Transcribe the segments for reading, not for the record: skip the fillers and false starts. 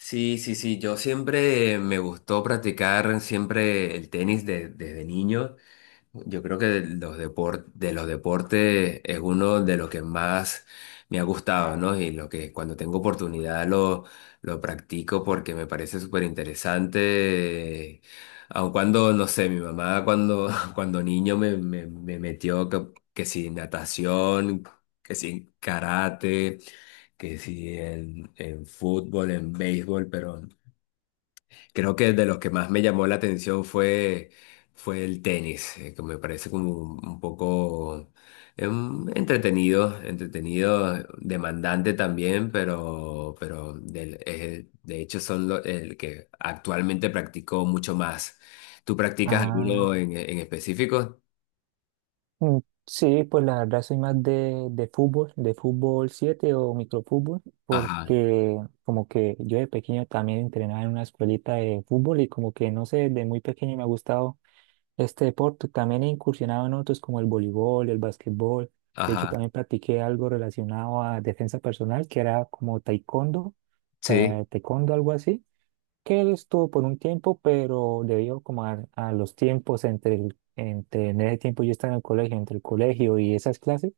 Sí, sí, sí, yo siempre me gustó practicar siempre el tenis desde niño. Yo creo que de los deportes es uno de los que más me ha gustado, ¿no? Y lo que cuando tengo oportunidad lo practico porque me parece súper interesante. Aun cuando, no sé, mi mamá cuando, cuando niño me metió que si natación, que si karate, que si en, en fútbol, en béisbol, pero creo que de los que más me llamó fue el tenis, que me parece como un poco entretenido, demandante también, pero de hecho el que actualmente practico mucho más. ¿Tú practicas Ah, alguno en específico? mm, sí, pues la verdad soy más de fútbol, de fútbol 7 o microfútbol, Ajá, porque como que yo de pequeño también entrenaba en una escuelita de fútbol y como que no sé, desde muy pequeño me ha gustado este deporte. También he incursionado en otros como el voleibol, el básquetbol. De hecho, ajá, también practiqué algo relacionado a defensa personal, que era como taekwondo, sí, taekwondo, algo así. Que él estuvo por un tiempo, pero debido como a los tiempos entre en ese tiempo yo estaba en el colegio, entre el colegio y esas clases,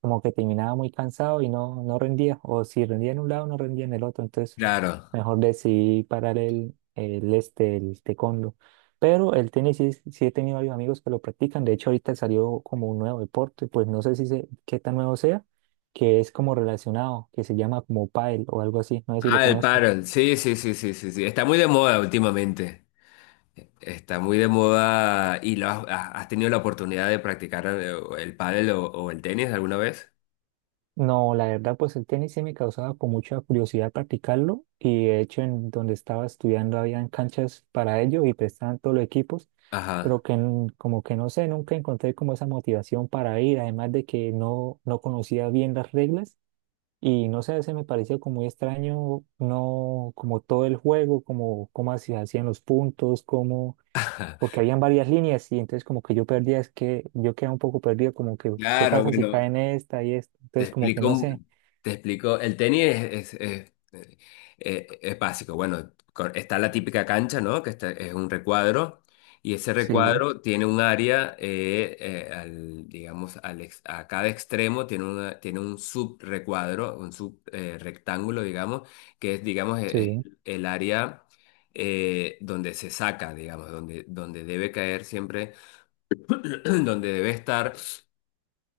como que terminaba muy cansado y no, no rendía, o si rendía en un lado, no rendía en el otro, entonces claro. mejor decidí parar el taekwondo. Pero el tenis sí, sí he tenido varios amigos que lo practican, de hecho ahorita salió como un nuevo deporte, pues no sé si sé qué tan nuevo sea, que es como relacionado, que se llama como pádel o algo así, no sé si lo Ah, el conozcas. pádel, sí, sí, sí, sí, sí, sí, está muy de moda últimamente. Está muy de moda y has tenido la oportunidad de practicar el pádel o el tenis alguna vez. No, la verdad, pues el tenis sí me causaba con mucha curiosidad practicarlo y de hecho en donde estaba estudiando habían canchas para ello y prestaban todos los equipos, pero Ajá. que n- como que no sé, nunca encontré como esa motivación para ir, además de que no, no conocía bien las reglas y no sé, se me pareció como muy extraño, no como todo el juego, como cómo se hacían los puntos, como porque habían varias líneas y entonces como que yo perdía, es que yo quedaba un poco perdido, como que qué Claro, pasa si cae bueno, en esta y esta, Te entonces como que explico, no sé. un- te explico. El tenis es básico. Bueno, está la típica cancha, ¿no? Es un recuadro. Y ese Sí, recuadro tiene un área, digamos, a cada extremo tiene un subrecuadro, un subrectángulo, digamos, que es, digamos, es sí, el área donde se saca, digamos, donde debe caer siempre, donde debe estar,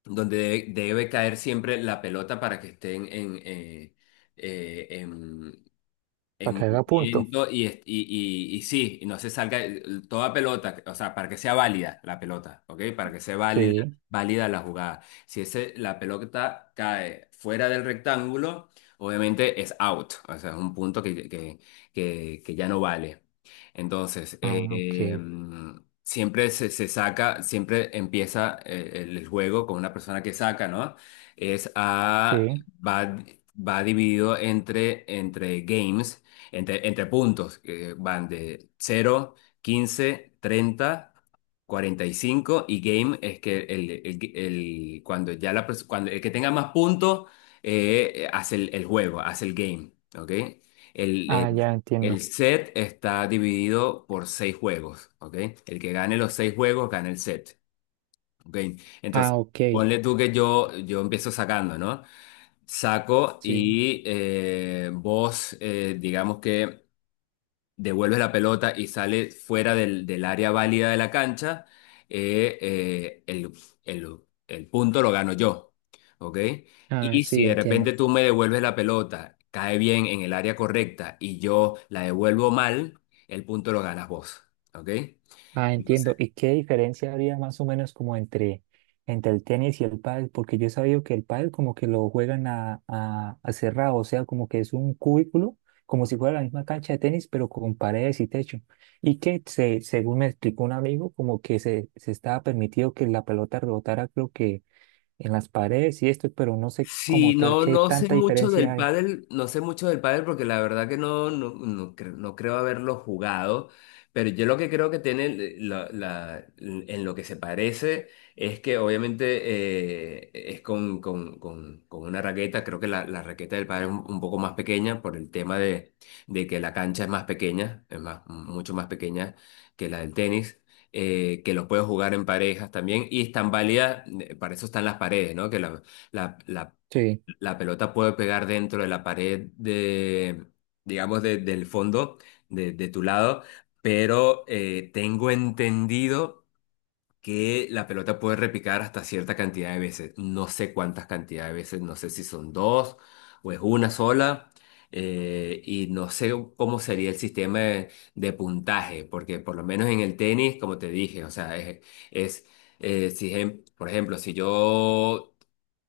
debe caer siempre la pelota para que estén en para en, que haga punto. movimiento y sí, y no se salga toda pelota, o sea, para que sea válida la pelota, ¿ok? Para que sea válida, Sí. válida la jugada. Si la pelota cae fuera del rectángulo, obviamente es out, o sea, es un punto que ya no vale. Entonces, Ah, ok. Siempre se saca, siempre empieza el juego con una persona que saca, ¿no? Es a... Sí. Va, va dividido entre games, entre puntos que van de 0, 15, 30, 45 y cinco, y game es que el- cuando ya cuando el que tenga más puntos, hace el juego, hace el game, ¿ok? El, Ah, el- ya el entiendo. set está dividido por seis juegos, ¿ok? El que gane los seis juegos gana el set, ¿ok? Ah, Entonces, ok. ponle tú que yo empiezo sacando, ¿no? Saco Sí. y, vos, digamos que devuelves la pelota y sale fuera del área válida de la cancha, eh, eh, el, el- el punto lo gano yo, ¿ok? Ah, Y si sí, de entiendo. repente tú me devuelves la pelota, cae bien en el área correcta y yo la devuelvo mal, el punto lo ganas vos, ¿ok? Ah, Entonces, entiendo. ¿Y qué diferencia habría más o menos como entre, entre el tenis y el pádel? Porque yo he sabido que el pádel como que lo juegan a cerrado, o sea, como que es un cubículo, como si fuera la misma cancha de tenis, pero con paredes y techo. Y que se, según me explicó un amigo, como que se estaba permitido que la pelota rebotara, creo que en las paredes y esto, pero no sé como sí, tal no, qué no sé tanta mucho del diferencia hay. pádel, no sé mucho del pádel porque la verdad que no creo haberlo jugado, pero yo lo que creo que tiene en lo que se parece es que obviamente, es con una raqueta, creo que la raqueta del pádel es un poco más pequeña por el tema de que la cancha es más pequeña, mucho más pequeña que la del tenis, que los puedes jugar en parejas también y están válidas, para eso están las paredes, ¿no? Que la Sí, la pelota puede pegar dentro de la pared de, digamos, del fondo, de tu lado, pero tengo entendido que la pelota puede repicar hasta cierta cantidad de veces. No sé cuántas cantidades de veces, no sé si son dos o es una sola. Y no sé cómo sería el sistema de puntaje, porque por lo menos en el tenis, como te dije, o sea, es, si, ejem- por ejemplo, si yo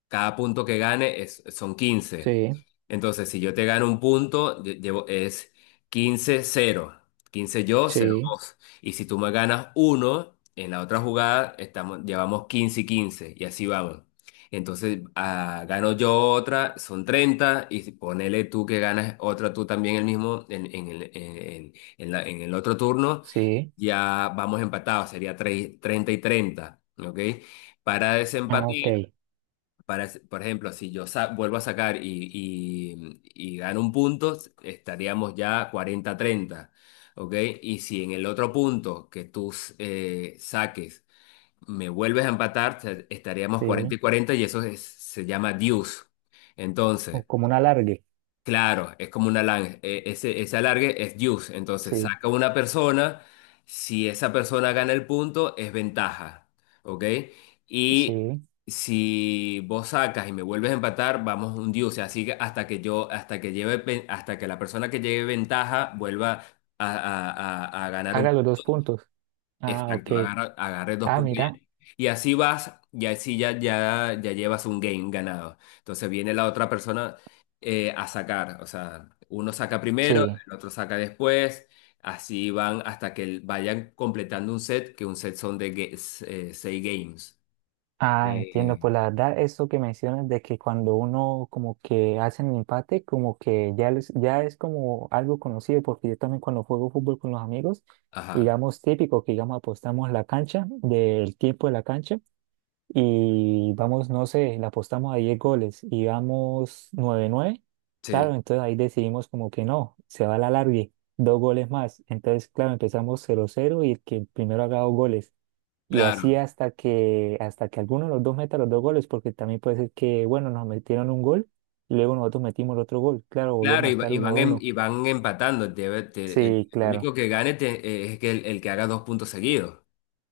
cada punto que gane es, son quince. sí, Entonces, si yo te gano un punto, llevo, es quince cero, quince yo, cero sí, vos. Y si tú me ganas uno, en la otra jugada estamos, llevamos 15 y quince. Y así vamos. Entonces, ah, gano yo otra, son treinta. Ponele tú que ganas otra tú también, el mismo, en el, en la- en el otro turno. sí. Ya vamos empatados, sería 3 30 y treinta. ¿Ok? Para desempatar. Ah, ok, Para, por ejemplo, si yo vuelvo a sacar y gano un punto, estaríamos ya 40 treinta, ¿ok? Y si en el otro punto que tú, saques, me vuelves a empatar, estaríamos 40 sí. y cuarenta, y eso se llama deuce. O Entonces, como un alargue. claro, es como una alargue. Ese alargue es deuce. Entonces Sí, saca una persona. Si esa persona gana el punto, es ventaja. ¿Ok? Y sí. si vos sacas y me vuelves a empatar, vamos un deuce. Así que hasta que yo, hasta que lleve, hasta que la persona que lleve ventaja vuelva a, a- a ganar un... Haga los dos puntos. Ah, ok. Exacto, agarré dos Ah, puntos, mira, y así vas, y así ya llevas un game ganado. Entonces viene la otra persona, a sacar, o sea, uno saca primero, sí. el otro saca después, así van hasta que vayan completando un set, que un set son de seis games. Ah, entiendo. Pues Eh, la verdad, eso que mencionas de que cuando uno como que hace el empate, como que ya, les- ya es como algo conocido, porque yo también cuando juego fútbol con los amigos, ajá, digamos típico que digamos apostamos la cancha, del tiempo de la cancha. Y vamos, no sé, le apostamos a 10 goles y vamos 9-9, sí, claro, entonces ahí decidimos como que no, se va a la larga, dos goles más. Entonces, claro, empezamos 0-0 y el que primero haga dos goles. Y claro, así hasta que alguno de los dos meta los dos goles, porque también puede ser que, bueno, nos metieron un gol y luego nosotros metimos el otro gol. Claro, claro, volvemos a estar y uno van, uno y van empatando. Sí, El claro, único que gane, es que el que haga dos puntos seguidos.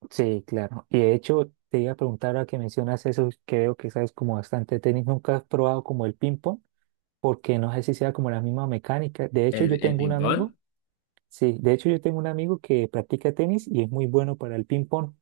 sí, claro. Y de hecho, te iba a preguntar ahora que mencionas eso, que veo que sabes como bastante tenis, ¿nunca has probado como el ping-pong? Porque no sé si sea como la misma mecánica. De hecho, yo El tengo un ping-pong? amigo, sí, de hecho yo tengo un amigo que practica tenis y es muy bueno para el ping pong.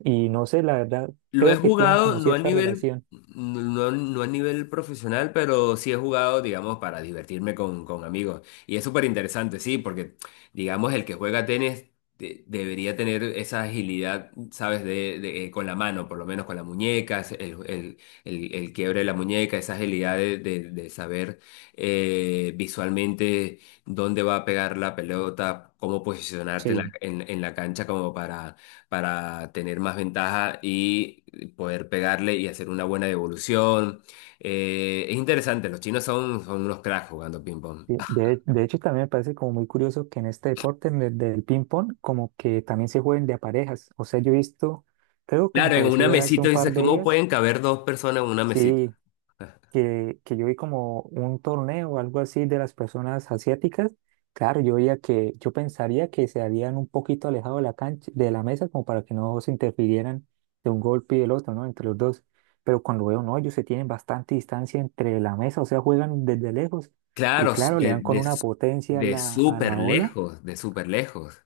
Y no sé, la verdad, Lo he creo que tienen jugado, como no a cierta nivel, relación. no, no a nivel profesional, pero sí he jugado, digamos, para divertirme con amigos. Y es súper interesante, sí, porque, digamos, el que juega tenis debería tener esa agilidad, ¿sabes? Con la mano, por lo menos con la muñeca, el quiebre de la muñeca, esa agilidad de saber, visualmente, dónde va a pegar la pelota, cómo posicionarte en Sí. En la cancha como para tener más ventaja y poder pegarle y hacer una buena devolución. Es interesante, los chinos son unos cracks jugando ping-pong. De, Ah, de- de hecho, también me parece como muy curioso que en este deporte en el del ping pong, como que también se jueguen de a parejas. O sea, yo he visto, creo que me claro, en pareció una ver hace mesita un dices, par de ¿cómo días, pueden caber dos personas en una mesita? sí, que yo vi como un torneo o algo así de las personas asiáticas, claro, yo veía que, yo pensaría que se habían un poquito alejado de la cancha, de la mesa, como para que no se interfirieran de un golpe y el otro, ¿no? Entre los dos. Pero cuando veo, no, ellos se tienen bastante distancia entre la mesa, o sea, juegan desde lejos. Y Claro, claro, le dan con una potencia de a súper la ola. lejos, de súper lejos.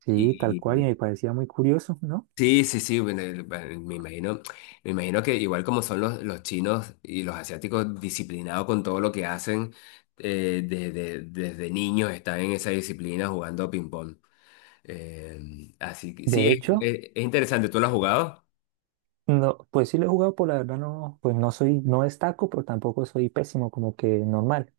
Sí, tal cual, y y me parecía muy curioso, ¿no? sí, bueno, me imagino que igual como son los chinos y los asiáticos, disciplinados con todo lo que hacen, desde niños están en esa disciplina jugando ping-pong. Así que sí, De hecho, es interesante, ¿tú lo has jugado? no, pues sí lo he jugado, por la verdad no, pues no soy, no destaco, pero tampoco soy pésimo, como que normal.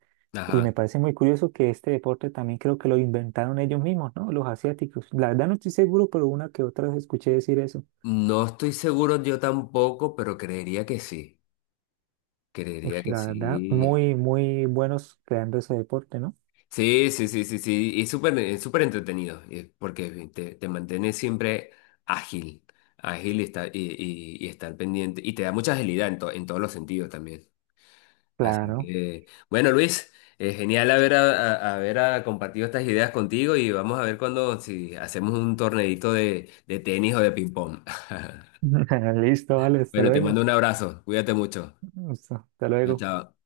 Y me Ajá. parece muy curioso que este deporte también creo que lo inventaron ellos mismos, ¿no? Los asiáticos. La verdad no estoy seguro, pero una que otra vez escuché decir eso. No estoy seguro yo tampoco, pero creería que sí, creería Ush, que la verdad, sí. muy, muy buenos creando ese deporte, ¿no? Sí, sí, sí, sí, sí, y súper, súper entretenido, porque te mantienes siempre ágil, ágil, y estar pendiente, y te da mucha agilidad en todos los sentidos también. Así Claro. que, bueno, Luis, genial haber, haber, ah, compartido estas ideas contigo y vamos a ver cuando, si hacemos un torneito de tenis o de ping-pong. Listo, vale, hasta Bueno, te luego. mando un abrazo, cuídate mucho. Listo, hasta Chao, luego. chao.